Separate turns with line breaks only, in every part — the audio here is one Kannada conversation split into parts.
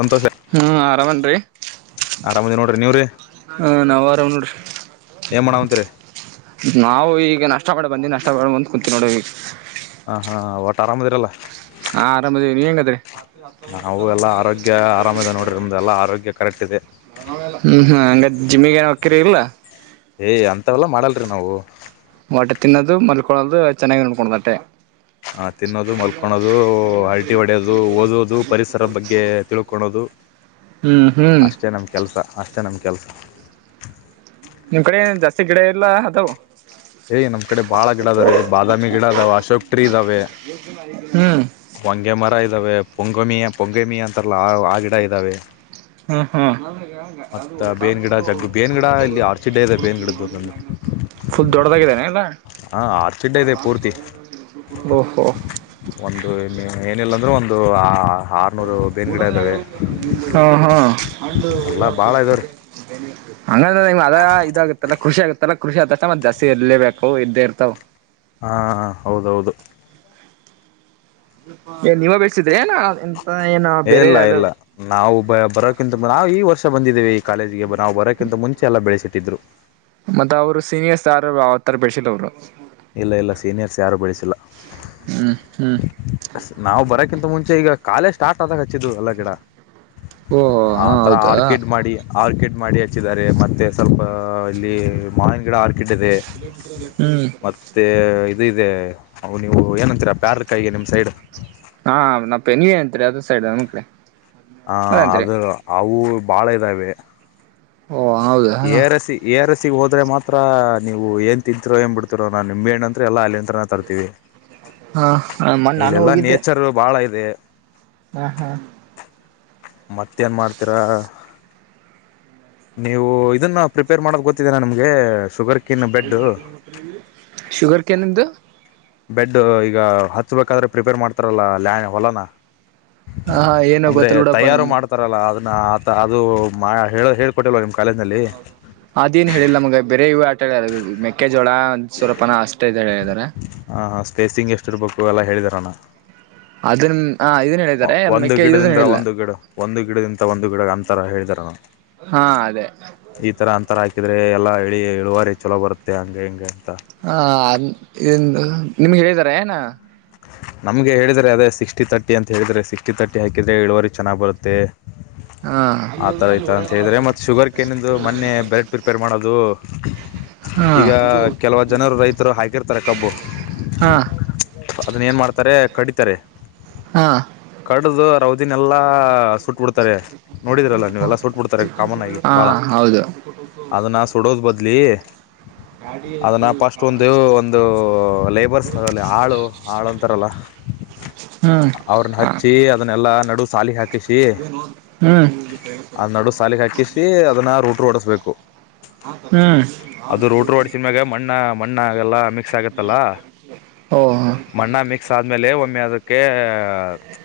ಸಂತೋಷ.
ಹ್ಮ್ ಆರಾಮ ಏನ್ರಿ
ಅರಾಕದೇನ್ ನೋಡ್ರಿ ನೀವ್ರರಿ....
ಹಾ ನಾವು ಆರಾಮ್ ನೋಡ್ರಿ...
ಏನು ಮಾಡಾಕುಂತೀರಿ
ನಾವು ಈಗ ನಾಷ್ಟಾ ಮಾಡ್ ಬಂದೀನಿ ನಾಸ್ಟಾ ಮಾಡಿ ಬಂದ್ ಕುೂಂತೀನಿ ನೋಡಿ ಈಗ
ಹಾ ಹಾಂ ಒಟ್ಟು ಆರಾಮದಿರಲ್ಲ...
ಹಾ ಆರಾಮದಿವಿ ನೀವ ಹೆಂಗದಿರಿ
ನಾವು ಎಲ್ಲಾ ಆರೋಗ್ಯ ಅರಾಮ್ ಅದೇವ ನೋಡ್ರಿ ನಮ್ದ ಎಲ್ಲಾ ಆರೋಗ್ಯ ಕರೆಕ್ಟ್ ಇದೆ...
ಹ್ಮ್ ಹ್ಮ್ ಹಂಗ ಜಿಮ್ಮಿಗ ಏನ್ ಹೋಕಿರಿ ಇಲ್ಲ......
ಏಯ್ ಅಂಥವೆಲ್ಲಾ ಮಾಡಲ್ರಿ ನಾವು..
ಒಟ್ಟು ತಿನ್ನೋದು ಮಲ್ಕೊಳ್ಳೋದು ಚೆನ್ನಾಗಿ ನೋಡ್ಕೋುದು ಅಟ್ಟೆ
ಹ ತಿನ್ನೋದು ಮಲ್ಕೊಳೋದು ಹರಟಿ ಹೊಡೆಯೋದು ಓದೋದು ಪರಿಸರದ ಬಗ್ಗೆ ತಿಳ್ಕೊಳೋದು.....
[unintelligible] ಹ್ಮ್
ಅಷ್ಟೇ ನಮ್ ಕೆಲ್ಸ ಅಷ್ಟೇ ನಮ ಕೆಲ್ಸ...
ನಿಮ್ ಕಡೆ ಜಾಸ್ತಿ ಗಿಡ ಇಲ್ಲಾ? ಅದವು?
ಏ ನಮ್ಮ ಕಡೆ ಬಾಳ ಗಿಡಾ ಅದಾವ ರೀ ಬಾದಾಮಿ ಗಿಡಾ ಅದಾವ ಅಶೋಕ್ ಟ್ರೀ ಇದಾವೆ.
ಹ್ಮ್.
ಹೊಂಗೆ ಮರಾ ಇದ್ದಾವೆ ಪೊಂಗಮಿಯ ಪೊಂಗಮಿಯ ಅಂತಾರಲ್ಲ ಆ ಆ ಗಿಡಾ ಇದ್ದಾವೆ.
ಹೂ ಹೂ
ಬೇನ್ ಗಿಡ ಜಗ್ಗು ಬೇನ್ ಗಿಡ ಇಲ್ಲಿ ಆರ್ಚಿಡ್ ಇದೆ ಬೇನ್ ಗಿಡದ್ದು ಒಂದೊಂದು
ಪುಲ್ ದೊಡದಾಗಿದಾವ ಏನ್ ಎಲ್ಲಾ
ಹಾ ಆರ್ಚಿಡ್ ಇದೆ ಪೂರ್ತಿ
ಓಹೋ
ಒಂದು ಏನಿಲ್ಲ ಅಂದ್ರನು ಒಂದು ಆ ಆರ್ನೂರು ಬೇನ್ ಗಿಡಾ ಇದ್ದಾವೆ.
ಹಾ ಹಾ
ಎಲ್ಲ ಭಾಳ ಇದಾವೆ ರೀ
ಹಂಗಂದ್ರ ನಿಮ್ ಅದ ಇದಾಗತ್ತಲ್ಲ ಕೃಷ್ಣ ಆಗುತ್ತಲ್ಲಾ ಕೃಷಿ ಆದ ತಕ್ಷಣ ಮತ್ತ ಜಸ್ತಿ ಇರಲೇಬೇಕು ಇದ್ದೇ ಇರ್ತಾವ.
ಹಾ ಹೌದು ಹೌದು.
ಏ ನೀವ ಬಿಳಸಿದ್ರಿ ಏನ. ಎಂತ ಏನ ಬೇರೆ
ಇಲ್ಲಾ
ಯಾರು
ಇಲ್ಲಾ. ನಾವು ಬ ಬರೋಕಿಂತ ನಾವು ಈ ವರ್ಷ ಬಂದಿದ್ದೇವಿ ಈ ಕಾಲೇಜಿಗೆ ನಾವು ಬರೋಕ್ಕಿಂತ ಮುಂಚೆ ಎಲ್ಲಾ ಬೆಳೆಸಿದ್ದಿತ್ತು.
ಮತ್ತ ಅವ್ರು ಸೀನಿಯರ್ಸ್ ಯಾರು ಆತರಾ ಬೆಳಸಿದ್ದ ಅವ್ರು.
ಇಲ್ಲ ಇಲ್ಲ ಸೀನಿಯರ್ಸ್ ಯಾರು ಬೆಳಸಿಲ್ಲ
ಹ್ಮ್ ಹ್ಮ್
ನಾವು ಬರಕ್ಕಿಂತ ಮುಂಚೆ ಈಗ ಕಾಲೆಜ್ ಸ್ಟಾರ್ಟ್ ಆದಾಗ ಹಚ್ಚಿದ ಎಲ್ಲ ಗಿಡ
ಓಹೋ
ಆ
ಹಾ
ತರ
ಹೌದಾ
ಆರ್ಕಿಡ್ ಮಾಡಿ ಆರ್ಕಿಡ್ ಮಾಡಿ ಹಚ್ಚಿದ್ದಾರೆ ಮತ್ತೆ ಸ್ವಲ್ಪ ಇಲ್ಲಿ ಮಾವಿನ ಗಿಡ ಆರ್ಕಿಡ್ ಇದೆ
ಕಲೋಮೀಟರ [inaudible] ಅಲ್ಲಿ
ಮತ್ತೆ ಇದ ಇದೆ ಅ ನೀವು ಏನಂತೀರಾ ಪ್ಯಾರಲ ಕಾಯಿಗೆ ನಿಮ್ಮ ಸೈಡ್
ಹಾ ನಾವು ಪೆನ್ವಿ ಅಂತೀವಿ ಅದ್ರ ಸೈಡ್ ಆಕಡೆ
ಹ ಅದ್ರ ಅವು ಬಾಳ ಇದ್ದಾವೆ
ಓ ಹೌದಾ
ಏರಸಿ ಎರ್ ಎಸಿ ಗೆ ಹೋದರೆ ಮಾತ್ರ ನೀವು ಏನು ತಿಂತೀರೋ ಏನು ಬಿಡ್ತಿರೋ ನಾ ನಿಂಬೆ ಹಣ್ಣ ಎಲ್ಲ ಅಲ್ಲಿ ಹಂತ್ರನ ತರ್ತೀವಿ
ಹಾ ಮೊನ್ನೆ ನಾನು
ಇಲ್ಲೆಲ್ಲಾ
ಹೋಗಿದ್ದೆ
[unintelligible] ಬಾಳ ಇದೆ
ಹಾ ಹಾ
ಮತ್ತೇನ್ ಮಾಡ್ತೀರಾ ನೀವು ಇದನ್ನ ಪ್ರಿಪೇರ್ ಮಾಡೋದು ಗೊತ್ತಿದೇ ನಿಮಗೆ ಶುಗರ್ ಕಿನ್ ಬೆಡ್
ಶುಗರ್ ಕೆನ್ ದು
ಬೆಡ್ ಈಗ ಹಚ್ಬೇಕಾದ್ರೆ ಪ್ರಿಪೇರ್ ಮಾಡ್ತಾರಲ್ಲ ಹೊಲನ
ಹ ಹಾ ಏನೋ ಗೊತ್ತಿಲ್ಲ ಬಿಡಪ್ಪ ನಮಗ
ರಲ್ಲ ಅದನ್ನ ಆ ಅದು ಹೇಳ ಕೊಟ್ಟಿಲ್ವಾ
ಹೌದು ಅದೇನ್ ಹೇಳಿಲ್ಲ ನಮಗೆ ಬೇರೆ ಇವ ಆಟ ಹೇಳ ಮೆಕ್ಕೆಜೋಳ ಸೂರಪನ ಅಷ್ಟೇ ಇದ ಹೇಳಿದ್ದಾರೆ
ಹಾಂ ಹಾಂ ಸ್ಪೇಸಿಂಗ್ ಎಸ್ಟಿರಬೇಕು ಎಲ್ಲ ಹೇಳಿದರಲ್ಲ
ಅದನ್ ಹ ಇದನ್ ಹೇಳಿದ್ದಾರೆ
ಒಂದು
ಮಕ್ಕೆ ಇದನ್
ಗಿಡದಿಂದ
ಹೇಳಿಲ್ಲ
ಒಂದು ಗಿಡ ಒಂದು ಗಿಡದಿಂದ ಒಂದು ಗಿಡ ಅಂಥರ ಹೇಳಿದರೆ ನಾನು
ಹಾ ಅದೇ
ಈ ತರ ಅಂತರ ಹಾಕಿದ್ರೆ ಎಲ್ಲಾ ಇಳಿ ಇಳುವಾರಿ ಚಲೋ ಬರುತ್ತೆ ಹಂಗ ಹಿಂಗೆ ಅಂತ
ಹ ನಿಮ್ಗೆ ಹೇಳಿದಿದ್ದಾರೆ ಏನ
ನಮಗೆ ಹೇಳಿದರೆ ಅದೇ ಸಿಕ್ಸ್ಟಿ ತರ್ಟಿ ಅಂತ ಹೇಳಿದರೆ ಸಿಕ್ಸ್ಟಿ ತರ್ಟಿಕಿದರೆ ಇಳುವರಿ ಚೆನ್ನಾಗಿ ಬರುತ್ತೆ
ಹಾ
ಆಥರ ಈತರ ಅಂತ ಹೇಳಿದ್ರೆ ಮತ್ತ ಶುಗರ್ ಕನಂದು ಮೊನ್ನೆ ಬ್ರೆಡ್ ಪ್ರಿಪೇರ್ ಮಾಡೋದು
ಹಾ
ಈಗ ಕೆಲವ ಜನರು ರೈತರು ಹಾಕಿರ್ತಾರೆ ಕಬ್ಬು
ಹಾ
ಅದನ್ನ ಏನು ಮಾಡ್ತಾರೆ ಕಡಿತಾರೆ
ಹಾ
ಕಡ್ದು ರೌದಿನೆಲ್ಲಾ ಸುಟ್ ಬಿಡ್ತಾರೆ ನೋಡಿದ್ರಲ್ಲ ನೀವೆಲ್ಲ ಸುಟ್ ಬಿಡ್ತಾರೆ ಕಾಮನ್ ಆಗಿ
ಹಾ
ಬಾಳ
ಹೌದು
ಅದನ್ನ ಸುಡೋದು ಬದ್ಲಿ ಅದನ್ನ ಫಸ್ಟ್ ಒಂದು ಒಂದು ಲೇಬರ್ಸ್ ಅಲ್ಲಿ ಹಾಳು ಹಾಳಂತಾರಲ್ಲ
ಹ್ಮ್
ಅವ್ರನ್ನ
ಹ
ಹಚ್ಚಿ ಅದನ್ನೆಲ್ಲಾ ನಡುವ ಸಾಲಿಗೆ ಹಾಕಿ ಹಾಕಿಸಿ
ಹ್ಮ್
ಅದ ನಡು ಸಾಲಿಗೆ ಹಾಕಿಸಿ ಅದನ್ನ ರೂಟ್ರು ಓಡಿಸ್ಬೇಕು
ಹ್ಮ್
[inaudible] ಅದು ರೋಟ್ರ ಒಡಸಿದ ಮ್ಯಾಗ ಮಣ್ಣ ಮಣ್ಣ ಆಗಲ್ಲ ಮಿಕ್ಸ ಆಗತ್ತಲ್ಲ...
[inaudible] ಒಹ್...
ಮಣ್ಣಗ ಮಿಕ್ಸ ಆದ್ಮೇಲೆ ಒಮ್ಮೆ ಅದಕ್ಕೆ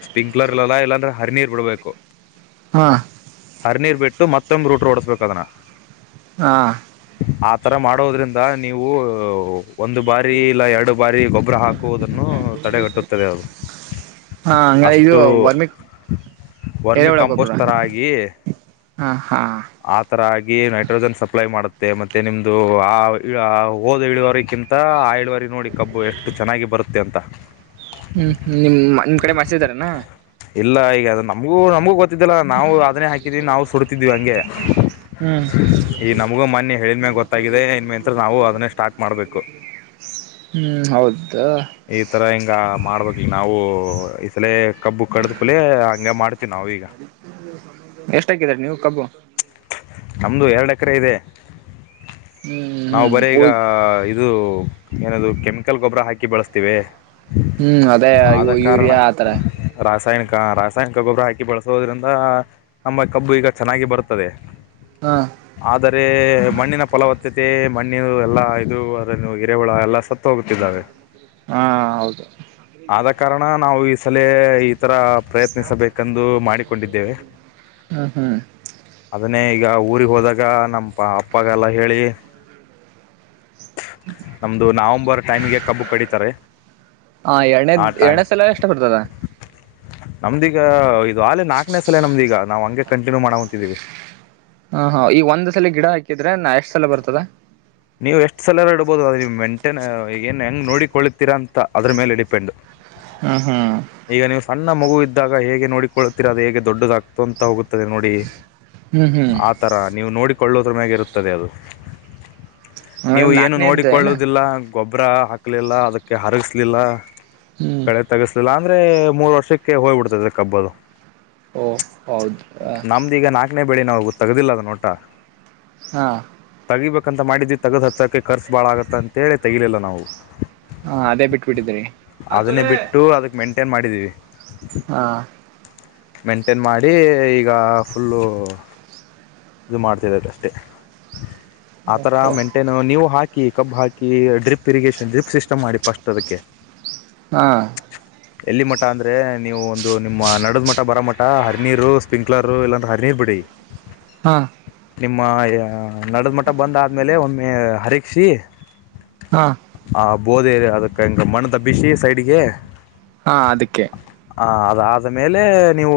ಸ್ಪಿಂಕ್ಲರ್ ಇಲ್ಲ ಇಲ್ಲಾಂದ್ರೆ ಹರಿನೀರ್ ಬಿಡ್ಬೇಕು.
ಹಾ
ಹರಿನೀರ್ ಬಿಟ್ಟು ಮತ್ತೊಂಮ್ಮೆ ರೂಟರ ಹೊಡಸಬೇಕ ಅದನ್ನ
ಹಾ
ಆತರ ಮಾಡೋದ್ರಿಂದ ನೀವು ಒಂದು ಬಾರಿ ಇಲ್ಲ ಎರಡು ಬಾರಿ ಗೊಬ್ಬರ ಹಾಕ ಹು ಹು ತಡೆಗಟ್ಟುತ್ತದೆ ಅದು
ಹಾ ಹಂಗಾರೆ ಇದು
ಅಷ್ಟು
ವರ್ಮಿಕ್
ವರ್ಮಿ
ಎರೆಹುಳ
ಕಂಪೋಸ್
ಗೊಬ್ಬರ
ತರ ಆಗಿ
ಹಾ ಹಾ
ಆ ತರ ಆಗಿ ನೈಟ್ರೋಜನ್ ಸಪ್ಲೈ ಮಾಡುತ್ತೆ ಮತ್ತೆ ನಿಮ್ದು ಆ ಹ ಓದ ಇಳಿಯುವರಿಕಿಂತ ಹಾ ಆ ಇಳುವರಿ ನೋಡಿ ಕಬ್ಬು ಎಷ್ಟು ಚೆನ್ನಾಗಿ ಬರುತ್ತೆ ಅಂತಾ...
ಹ್ಮ್ ಹ್ಮ್ಮ್ ನಿಮ್ ನಿಮ್ ಕಡೆ ಮರ್ಸಿದಾರಾನ
ಇಲ್ಲ ಈಗ ಅದ ನಮಗೂ ನಮಗೂ ಗೊತ್ತ ಇದ್ದಿಲ್ಲ ನಾವು ಅದನ್ನೇ ಹಾಕಿದ್ವಿ ನಾವು ಸುಡತಿದ್ವಿ ಹಂಗೆ
ಹ್ಮ್
[inaudible] ಈ ನಮಗೂ ಮೊನ್ನೆ ಹೇಳಿದ್ಮೇ ಗೊತ್ತ.
[unintelligible] ಹ್ಮ್ ಹೌದ್ದ
ಈ ತರ ಹಿಂಗ ಮಾಡ್ಬೇಕ ಈಗ ನಾವು ಈ ಸಲ ಕಬ್ಬು ಕಡದ ಕೂಡಲೆ ಹಂಗೆ ಮಾಡ್ ನಾವು ಈಗ
ಎಷ್ಟ ಹಾಕಿದ್ದೀರಿ ನೀವು ಕಬ್ಬು.
ನಮ್ದು ಎರಡ ಎಕರೆ ಇದೆ
ಹ್ಮ್
[inaudible] ನಾವು ಬರೆ ಈಗಾ...
ಹ್ಮ್
ಇ ಇದು ಏನ ಕೆಮಿಕಲ್ ಗೊಬ್ಬರ ಹಾಕಿ ಬಳಸ್ತಿವೆ.
ಹ್ಮ್ ಅದೇ ಯೂರಿಯಾ ಆತರ
ರಾಸಾಯನಿಕ ರಾಸಾಯನಿಕ ಗೊಬ್ಬರ ಹಾಕಿ ಬೆಳಸೋದ್ರಿಂದ ನಮ್ಮ ಕಬ್ಬು ಈಗ ಚೆನ್ನಾಗಿ ಬರುತ್ತೆ. ತದೆ
ಹಾ
ಆದರೆ ಮಣ್ಣಿನ ಫಲವತ್ತತೆ ಮಣ್ಣಿನ ಎಲ್ಲಾ ಇದು ಅದು ಹಿರೆಹೊಳ ಎಲ್ಲ ಸತ್ತ
[inaudible] ಹಾ ಹೌದು
ಆದ ಕಾರಣ ನಾವು ಈ ಸಲೇ ಈತರ
[unintelligible] ಹ್ಮ್ಮ್ ಹ್ಮ್
ಅದನ್ನೇ ಈಗ ಊರಿಗೆ ಹೋದಾಗ ನಮ್ಮ ಪ ಅಪ್ಪಗೆಲ್ಲ ಹೇಳಿ. ನಮ್ದು ನವಂಬರ್ ಟೈಮ್ಗೆ ಕಬ್ಬು ಕಡಿತಾರೆ.
ಹಾ ಎರಡೇದ
ಆ ಟೈಮ್
ಎರಡನೇ ಸಲ ಎಷ್ಟ ಬರ್ತದ.
[inaudible] ನಮ್ದೀಗ ಇದು ಆ ನಾಕನೇ ಸಲ ನಮ್ದೀ ಈಗ ನಾವು ಹಂಗೆ ಕಂಟಿನ್ಯೂವ ಮಾಡ ಹೊಂತಿದೀವಿ.
ಹಾ ಹಾ ಈಗ ಒಂದ್ ಸಲ ಗಿಡ ಹಾಕಿದ್ರೆ ನಾ ಎಷ್ಟ ಸಲ ಬರ್ತದ.
ನೀವು ಎಷ್ಟು ಸಾಲರ ಇಡ್ಬಹುದು ಅ ಮೆಂಟೈನ್ ಏನ್ ಹೆಂಗ್ ನೋಡಿಕೊಳ್ಳಿತೀರಾ ಅಂತ ಅದ್ರ ಮೇಲೆ ಡಿಪೆಂಡ್.
ಹ್ಮ ಹ್ಮ
ಈಗ ನೀವು ಸಣ್ಣ ಮಗು ಇದ್ದಾಗ ಹೇಗೆ ನೋಡಿಕೊಳ್ಳುತ್ತೀರ ಅದೆ ಹೇಗೆ ದೊಡ್ಡದಾಗ ಆತು ಅಂತ ಹೋಗುತ್ತದೆ ನೋಡಿ
ಹ್ಮ್ ಹ್ಮ್
ತರ ನೀವು ನೋಡಿಕೊಳ್ಳೋದ್ರ ಮ್ಯಾಗ ಇರುತ್ತದೆ ಅದು. [inaudible]
ಹಂಗಾರೆ
ನೀವು ಏನು
ನಾಲ್ಕನೇ ಇದ್ದ ಏನ
ನೋಡಿಕೊಳ್ಳುವುದಿಲ್ಲ ಗೊಬ್ಬರ ಹಾಕ್ಲಿಲ್ಲ ಅದಕ್ಕೆ ಹರಗಸ್ಲಿಲ್ಲ [inaudible]
ಹ್ಮ್
ಕಳೆ ತಗಸ ಇಲ್ಲ ಅಂದ್ರೆ ಮೂರ್ ವರ್ಷಕ್ಕೆ ಹೋಗ್ಬ ಬಿಡ್ತೈದೆ ಕಬ್ಬ ಅದು.
ಓ ಹೌದು ಹ
[unintelligible] ಬೆಳಿ ನಾವು ತಗದಿಲ್ಲ ಅದ್ನ ಒಟ್ಟ
ಹಾ
ತೆಗಿಬೇಕಂತ ಮಾಡಿದ್ವಿ ತಗದ್ ಹತ್ತೋಕ್ಕೆ ಖರ್ಚು ಭಾಳ ಆಗತ್ತ ಅಂತೇಳಿ ತೆಗಿಲಿಲ್ಲ ನಾವು
ಹಾ ಅದೇ ಬಿಟ್ಬಿಟ್ಟಿದ್ರಿ.
ಅದಕ್ ಮೇಂಟೈನ್ ಮಾಡಿದೀವಿ.
ಹಾ
ಮೇಂಟೇನ್ ಮಾಡಿ ಈಗ ಫುಲ್ಲು. ಇದು ಮಾಡ್ತಿರದ ಅಷ್ಟೇ. ಆತರ
ಓಹೋ
ಮೇಂಟೈನ್ ನೀವು ಹಾಕಿ ಕಬ್ ಹಾಕಿ ಡ್ರಿಪ್ ಇರಿಗೇಷನ್ ಡ್ರಿಪ್ ಸಿಸ್ಟಮ್ ಮಾಡಿ ಪಸ್ಟ್ ಅದಕ್ಕೆ.
ಹಾ
ಎಲ್ಲಿ ಮಠ ಅಂದ್ರೆ ನೀವು ಒಂದು ನಿಮ್ಮ ನಡದ ಮಠ ಬರೋ ಮಠ ಹರಿನೀರು ಸ್ಪ್ರಿಂಕ್ಲರು ಇಲ್ಲಂದ್ರೆ ಹರಿನೀರ್ ಬಿಡಿ.
ಹಾ
ನಿಮ್ಮ ನಡದ ಮಟ್ಟ ಬಂದ ಆದ್ಮೇಲೆ ಒಮ್ಮೆ ಹರಕ್ಸಿ
ಹಾ
ಹ ಬೋದೇ ಅದಕ್ಕೆ ಹೆಂಗ ಮಣ್ಣ ದಬ್ಬಿಸಿ ಸೈಡ್ಗೆ.
ಹಾ ಅದಕ್ಕೆ
ಹ ಅದ ಆದ ಮೇಲೆ ನೀವು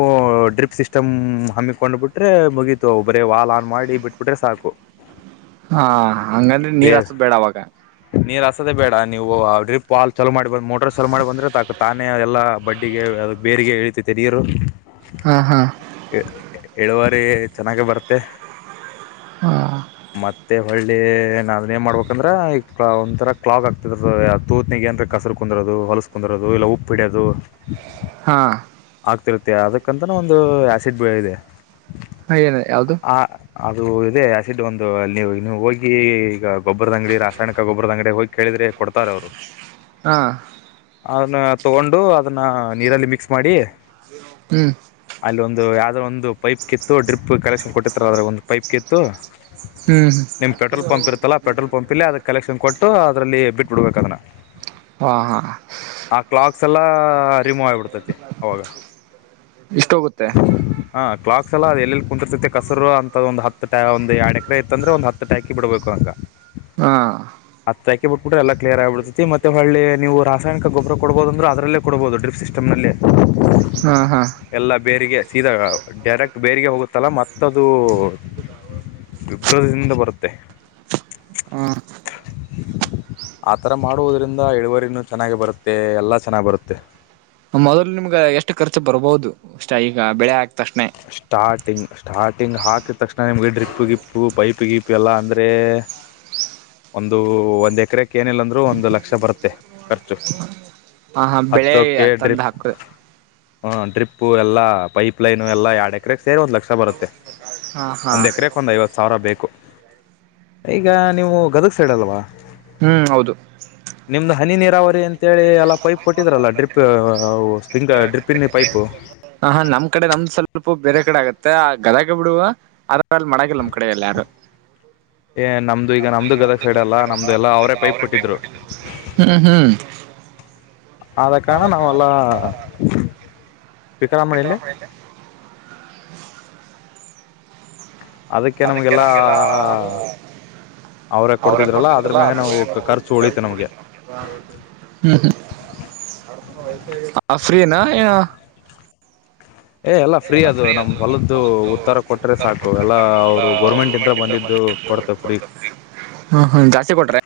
ಡ್ರಿಪ್ ಸಿಸ್ಟಮ್ ಹಮ್ಮಿಕೊಂಡ್ಬಿಟ್ಟು. ಅಂದ್ರೇ ಮುಗಿತು ಒಬ್ಬರೇ ವಾಲ್ ಆನ್ ಮಾಡಿ ಬಿಟ್ಬಿಟ್ರೆ ಸಾಕು.
ಹಾ ಹಂಗಂದ್ರೆ
ಬೇ
ನೀರ್ ಹಾಕೋದು ಬೇಡ ಅವಾಗ.
ನೀರ್ ಹಸದೆೇ ಬೇಡ ನೀವು ಡ್ರಿಪ್ ಹಾ ಚಲೋ ಮಾಡಿ ಬ್ ಮೋಟರ್ ಚಲೋ ಮಾಡಿ ಬಂದ್ರೆ ಸಾಕು ತಾನೇ ಎಲ್ಲಾ ಬಡ್ಡಿಗೆ ಅ ಬೇರೆಗೆ ಇಳಿತದ ನೀರು.
ಹಾ ಹಾ
ಇಳುವರಿ ಚೆನ್ನಾಗಿ ಬರ್ತ್ತೆ.
ಹಾ
ಮತ್ತೆ ಹಳ್ಳಿ ಅದನ್ನ ಏನ್ ಮಾಡ್ಬೇಕಂದ್ರೆ ಈ ಒಂಥರ ಕ್ಲಾಕ್ ಆಗ್ತದ ತೂತ್ನಿಗೆ ಅಂದ್ರೆ ಕಸರ್. ಕುಂದಿರೋದು ಹೊಲಸ್ ಕುಂದಿರೋದು ಇಲ್ಲ ಉಪ್ಪುಡಿಯೋದು.
ಹಾ
ಆಗ್ತಿರುತ್ತೆ ಅದಕ್ಕಂತನ ಒಂದು ಆಸಿಡ್ ಬೆಳೆ ಇದೆ.
ಹ ಏನ್ ಯಾವ್ದದು.
ಆ ಅದು ಇದೆ ಆಸಿಡ್ ಒಂದು ನೀವು ನೀವು ಹೋಗಿ ಈಗ ಗೊಬ್ಬರದ ಅಂಗಡಿ ರಾಸಾಯನಿಕ ಗೊಬರದ ಅಂಗಡಿ ಹೋಗಿ. ಕೇಳಿದ್ರೆ ಕೊಡ್ತಾರೆ ಅವ್ರು.
ಹಾ
ಅದನ್ನ ತಗೊಂಡು ಅದನ್ನ ನೀರಲ್ಲಿ ಮಿಕ್ಸ್ ಮಾಡಿ.
ಹ್ಮ್
ಅಲ್ಲಿ ಒಂದು ಯಾವ್ದೋ ಒಂದು ಪೈಪ್ ಕಿತ್ತು ಡ್ರಿಪ್ ಕನೆಕ್ಷನ್ ಕೊಟ್ಟಿರ್ಥರೆ ಅದ್ರ ಒಂದು ಪೈಪ್ ಕಿತ್ತು
ಹ್ಮ್ ಹ್ಮ
ನಿಮ್ ಪೆಟ್ರೋಲ್ ಪಂಪ್ ಇರ್ತ್ತಲ್ಲ ಪೆಟ್ರೋಲ್ ಪಂಪ್ ಅಲ್ಲಿ ಅದಕ್ಕೆ ಕಲೆಕ್ಷನ್ ಕೊಟ್ಟು ಅದರಲ್ಲಿ ಬಿಟ್ಬಡ್ಬೇಕೂ ಅದನ್ನ.
ಹಾ ಹಾ
ಆ ಕ್ಲಾಕ್ಸ್ ಎಲ್ಲಾ ರಿಮೂವ್ ಆಗಿಬಿಡ್ತೈತಿ ಅವಾಗ.
ಇಷ್ಟೋಗುತ್ತೆ
ಹಾ ಕ್ಲಾಕ್ ಎಲ್ಲ ಅ ಎಲ್ಲಿ ಕುಂತಿರ್ತೈತೆ ಕಸರು ಅಂತ ಒಂದು ಹ ಒಂದ್ ಎರಡ್ ಎಕರೆ ಇತ್ತ ಅಂದ್ರೆ ಒಂದ ಹತ್ತು. ಹಾಕಿ ಬಿಡಬೇಕು ಆಗ
ಹಾ
ಹತ್ತ ಹಾಕಿ ಬಿಟ್ಬಿಟ್ರೆ ಎ ಕಲಿಯರ್ ಆಗಿಡ್ತತಿ ಮತ್ತೆ ಅಲ್ಲಿ ನೀವು ರಾಸಾಯನಿಕ ರಾಸಾಯನಿಕ ಗೊಬ್ಬರ ಕೊಡ್ಬೋದು ಅಂದ್ರ ಅದ್ರಲ್ಲೆ ಕೊಡ್ಬೋದು ಡ್ರಿಪ್ ಸಿಸ್ಟಮ್ನಲ್ಲೇ.
ಹಾ ಹಾ
ಎಲ್ಲಾ ಬೇರಿಗೆ ಸೀದಾ ಡರೆಕ್ಟ್ ಬೇರಿಗೆ ಹೋಗುತ್ತಲ್ಲ ಮತ್ತದು ವಿಭ್ರದಿಂದ ಬರುತ್ತೆ.
ಹಾ
ಆತರ ಮಾಡುವುದರಿಂದ ಇಳುವರಿನ್ನು. ಚೆನ್ನಾಗಿ ಬರುತ್ತೆ ಎಲ್ಲ ಚೆನ್ನಾಗ್ ಬರುತ್ತೆ.
ಮೊದ್ಲು ನಿಮ್ಗ ಎಷ್ಟ ಖರ್ಚ ಬರ್ಬಹುದು ಅಷ್ಟ ಈಗ ಬೆಳೆ ಹಾಕಿದ ತಕ್ಷಣೆ.
ಸ್ಟಾರ್ಟಿಂಗ್ ಸ್ಟಾರ್ಟಿಂಗ್ ಹಾಕಿದ ತಕ್ಷಣೆ ನಿಮಗೆ ಡ್ರಿಪ್ಪ ಗಿಪ್ಪು ಪೈಪ್ ಗಿಪ್ಪು ಎಲ್ಲ ಅಂದರೆ.
[inaudible]
ಒಂದು ಒಂದ್ ಎಕರೆಕ್ ಏನಿಲ್ಲ ಅಂದರೂ ಒಂದು ಲಕ್ಷ ಬರುತ್ತೆ ಖರ್ಚು
ಹ ಹಾ ಬೆಳೆ ತಂದ ಹಾಕ್
ಹಾ ಡ್ರಿಪ್ಪು ಎಲ್ಲಾ ಪೈಪ್ಲೈನು ಎಲ್ಲಾ ಎರಡ ಎಕರೆಗ ಸೇರ ಒಂದ್ ಲಕ್ಷ ಬರುತ್ತೆ
ಹಾ ಹಾ
ಒಂದ್ ಎಕರೆಕ್ ಒಂದ್ ಐವತ್ತ ಸಾವಿರ ಬೇಕು ಈಗ ನೀವು ಗದಗ್ ಸೈಡಲ್ವಾ
ಹ್ಮ್ ಹೌದು
ನಿಮ್ದ್ ಹನಿ ನೀರಾವರಿ ಅಂತೇಳಿ ಎಲ್ಲ ಪೈಪ್ ಕೊಟ್ಟಿದ್ರಲ್ಲ ಡ್ರಿಪ್ ಅವು ಸ್ಪಿರಿಂಗ್ ಡ್ರಿಪ್ಪಿನ ಪೈಪ್
ಹ ಹಾ ನಮ್ ಕಡೆ ನಮ್ದ್ ಸ್ವಲ್ಪ ಬೇರೆ ಕಡೆ ಆಗತ್ತೆ ಆ ಗದಗ ಬಿಡುವ ಅರ್ಧ ಅರ್ಧ ಮಾಡಂಗಿಲ್ಲ ನಮ್ಮ್ ಕಡೆ ಇಲ್ಲ ಯಾರು
ಏ ನಮ್ದು ಈಗ ನಮ್ದು ಗದಗ ಸೈಡ್ ಅಲ್ಲ ನಮ್ದು ಎಲ್ಲ ಅವರೇ ಪೈಪ್ ಕೊಟ್ಟಿದ್ರು
[unintelligible] ಹ್ಮ ಹ್ಮ್
ಆದ ಕಾರಣ ನಾವೆಲ್ಲ ಸ್ಪೀಕರ ಆನ್ ಮಾಡಿ ಏನ್ಲೆ
ಅದಕ್ಕೆ ನಮ್ಗೆಲ್ಲಾ ಅದು ಅವ್ರೇ
ಅದ್ರ
ಕೊಡ್ತಿದ್ರಲ್ಲ
ಮ್ಯಾಗ
ಅದರ
ನಾವು ಖರ್ಚು ಉಳಿತು
ಮ್ಯಾಲ್
ನಮ್ಗೆ
[inaudible] ಹ್ಮ್ ಹ್ಮ್ ಆ ಫ್ರೀನಾ ಏನು
ಎಲ್ಲ
ಏ ಎಲ್ಲಾ ಫ್ರೀ ಅದು ನಮ್
ಹೊಲದ್ದು
ಹೊಲದು
ಉತ್ತರ ಕೊಟ್ರೆ
ಉತ್ತರ
ಸಾಕು
ಕೊಟ್ರೆ [inaudible]
ಎಲ್ಲಾ ಅವರು ಗೋರ್ಮೆಂಟ್ ಇಂದ ಬಂದಿದ್ದು ಕೊಡ್ತೇವೆ ಫ್ರೀ
ಹ್ಮ ಹ್ಮ ಜಾಸ್ತಿ ಕೊಟ್ರೆನ್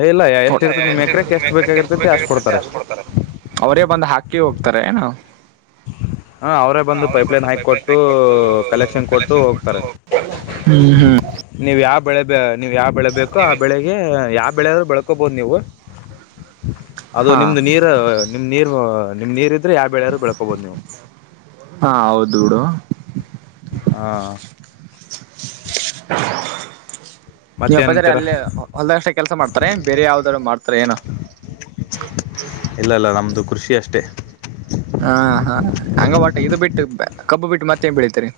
ಏ ಇಲ್ಲ ಎಷ್ಟ್ ಇರ್ತತಿ ನಿಮ್ ಎಕರೆಕ್ ಎಷ್ಟ್ ಬೇಕಾಗಿರ್ತೈತಿ ಅಷ್ಟ್ ಕೊಡ್ತಾರೆ
[unintelligible] ಅವರೇ ಬಂದ್ ಹಾಕಿ ಹೋಗ್ತಾರೆ ಏನ್ ಹ ಅವ್ರೇ ಬಂದು ಪೈಪ್ಲೈನ್ ಹಾಕೀ ಕೊಟ್ಟು ಕಲೆಕ್ಷನ್ ಕೊಟ್ಟು ಹೋಗ್ತರ್ ಹ್ಮ್ ಹ್ಮ್
ನೀವ್ ಯಾವ ಬೆಳೆ ಬ ನೀವ್ ಯಾವ ಬೆಳೆ ಬೇಕು ಆ ಬೆಳೆಗೆ ಯಾವ ಬೆಳೆ ಆದ್ರೂ ಬೆಳ್ಕೋಬಹದು ನೀವು ಅದು
ಹಾ
ನಿಮ್ದ ನೀರ್ ನಿಮ್ ನೀರ್ ನಿಮ್ ನೀರ್ ಇದ್ರ ಯಾವ ಬೆಳೆಯಾದ್ರೂರು ಬೆಳ್ಕೋಬೋದು ನೀವು
ಹಾ ಹೌದು ಬುಡು
ಹಾ
[unintelligible] ನೀಮ ಅಪ್ಪಾಜರ್
ಮತ್ತೇನಂತೀರ
ಅಲ್ಲೇ ಹೊಲದಾಗಷ್ಟೆ ಕೆಲ್ಸ ಮಾಡ್ತಾರೇನ್ ಬೇರೆ ಯಾವ್ದ್ರು ಮಾಡ್ತಾರೇನ್
ಇಲ್ಲ ಇಲ್ಲ ನಮ್ದು ಕೃಷಿ ಅಷ್ಟೆ
ಹಾ ಹಾ ಹಂಗ ಒಟ ಇದ ಬಿಟ್ಟ ಕಬ್ಬು ಬಿಟ್ಟ ಮತ್ತೆನ್ ಬೆಳಿತರಿ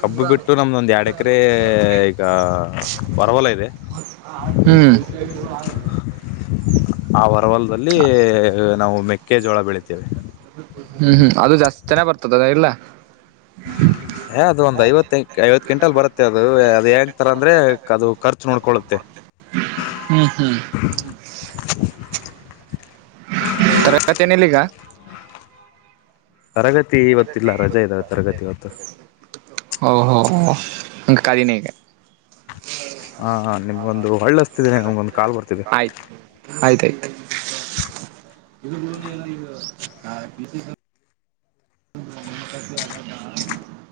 ಕಬ್ಬು ಬಿಟ್ಟು ನಮ್ದೊಂದ್ ಎರಡ್ ಎಕರೆ ಈಗ ಹೊರವಲ ಇದೆ
ಹ್ಮ್
ಆ ಹೊರವಲ್ದಲ್ಲಿ ನಾವು ಮೆಕ್ಕೆಜೋಳ ಬೆಳಿತಿವಿ
ಹ್ಮ್ ಹ್ಮ್ ಅದು ಜಾಸ್ತಿ ಚೆನ್ನಾಗ ಬರ್ತದದ ಇಲ್ಲ ಹ
ಏ ಅದು ಒಂದ್ ಐವತ್ತ ಐವತ್
[unintelligible]
ಕ್ವಿಂಟಲ್
ಬರುತ್ತೆ ಅದು ಅದು
ಹೆಂಗ್ ತರ
ಹೇಗಿರುತ್ತೆ ಅಂದ್ರೆ
ಅದು ಖರ್ಚು
ಖರ್ಚ್
ನೋಡ್ಕೊಳ್ಳುತ್ತೆ
ನೋಡೋಕೊಳುತ್ತೆ ಹ್ಮ ಹ್ಮ್ ತರಗತಿ ಏನಿಲ್ಲ ಈಗ್
ತರಗತಿ ಇವತ್ತಿಲ್ಲ ರಜೆ ಇದಾವೆ ತರಗತಿ ಇವತ್ತು
ಓ ಓ ಓ ಅಂಗ ಕಾಲಿನೆ ಈಗ
ಹಾ ನಿಮ್ಗೊಂದು ಹಳ್ಳ ಹಸ್ತಿದ್ದೇನೆ ನಮ್ಗೊಂದು ಕಾಲ್ ಬರ್ತಿದೆ
ಆಯ್ತ್ ಆಯ್ತಾಯ್ತ್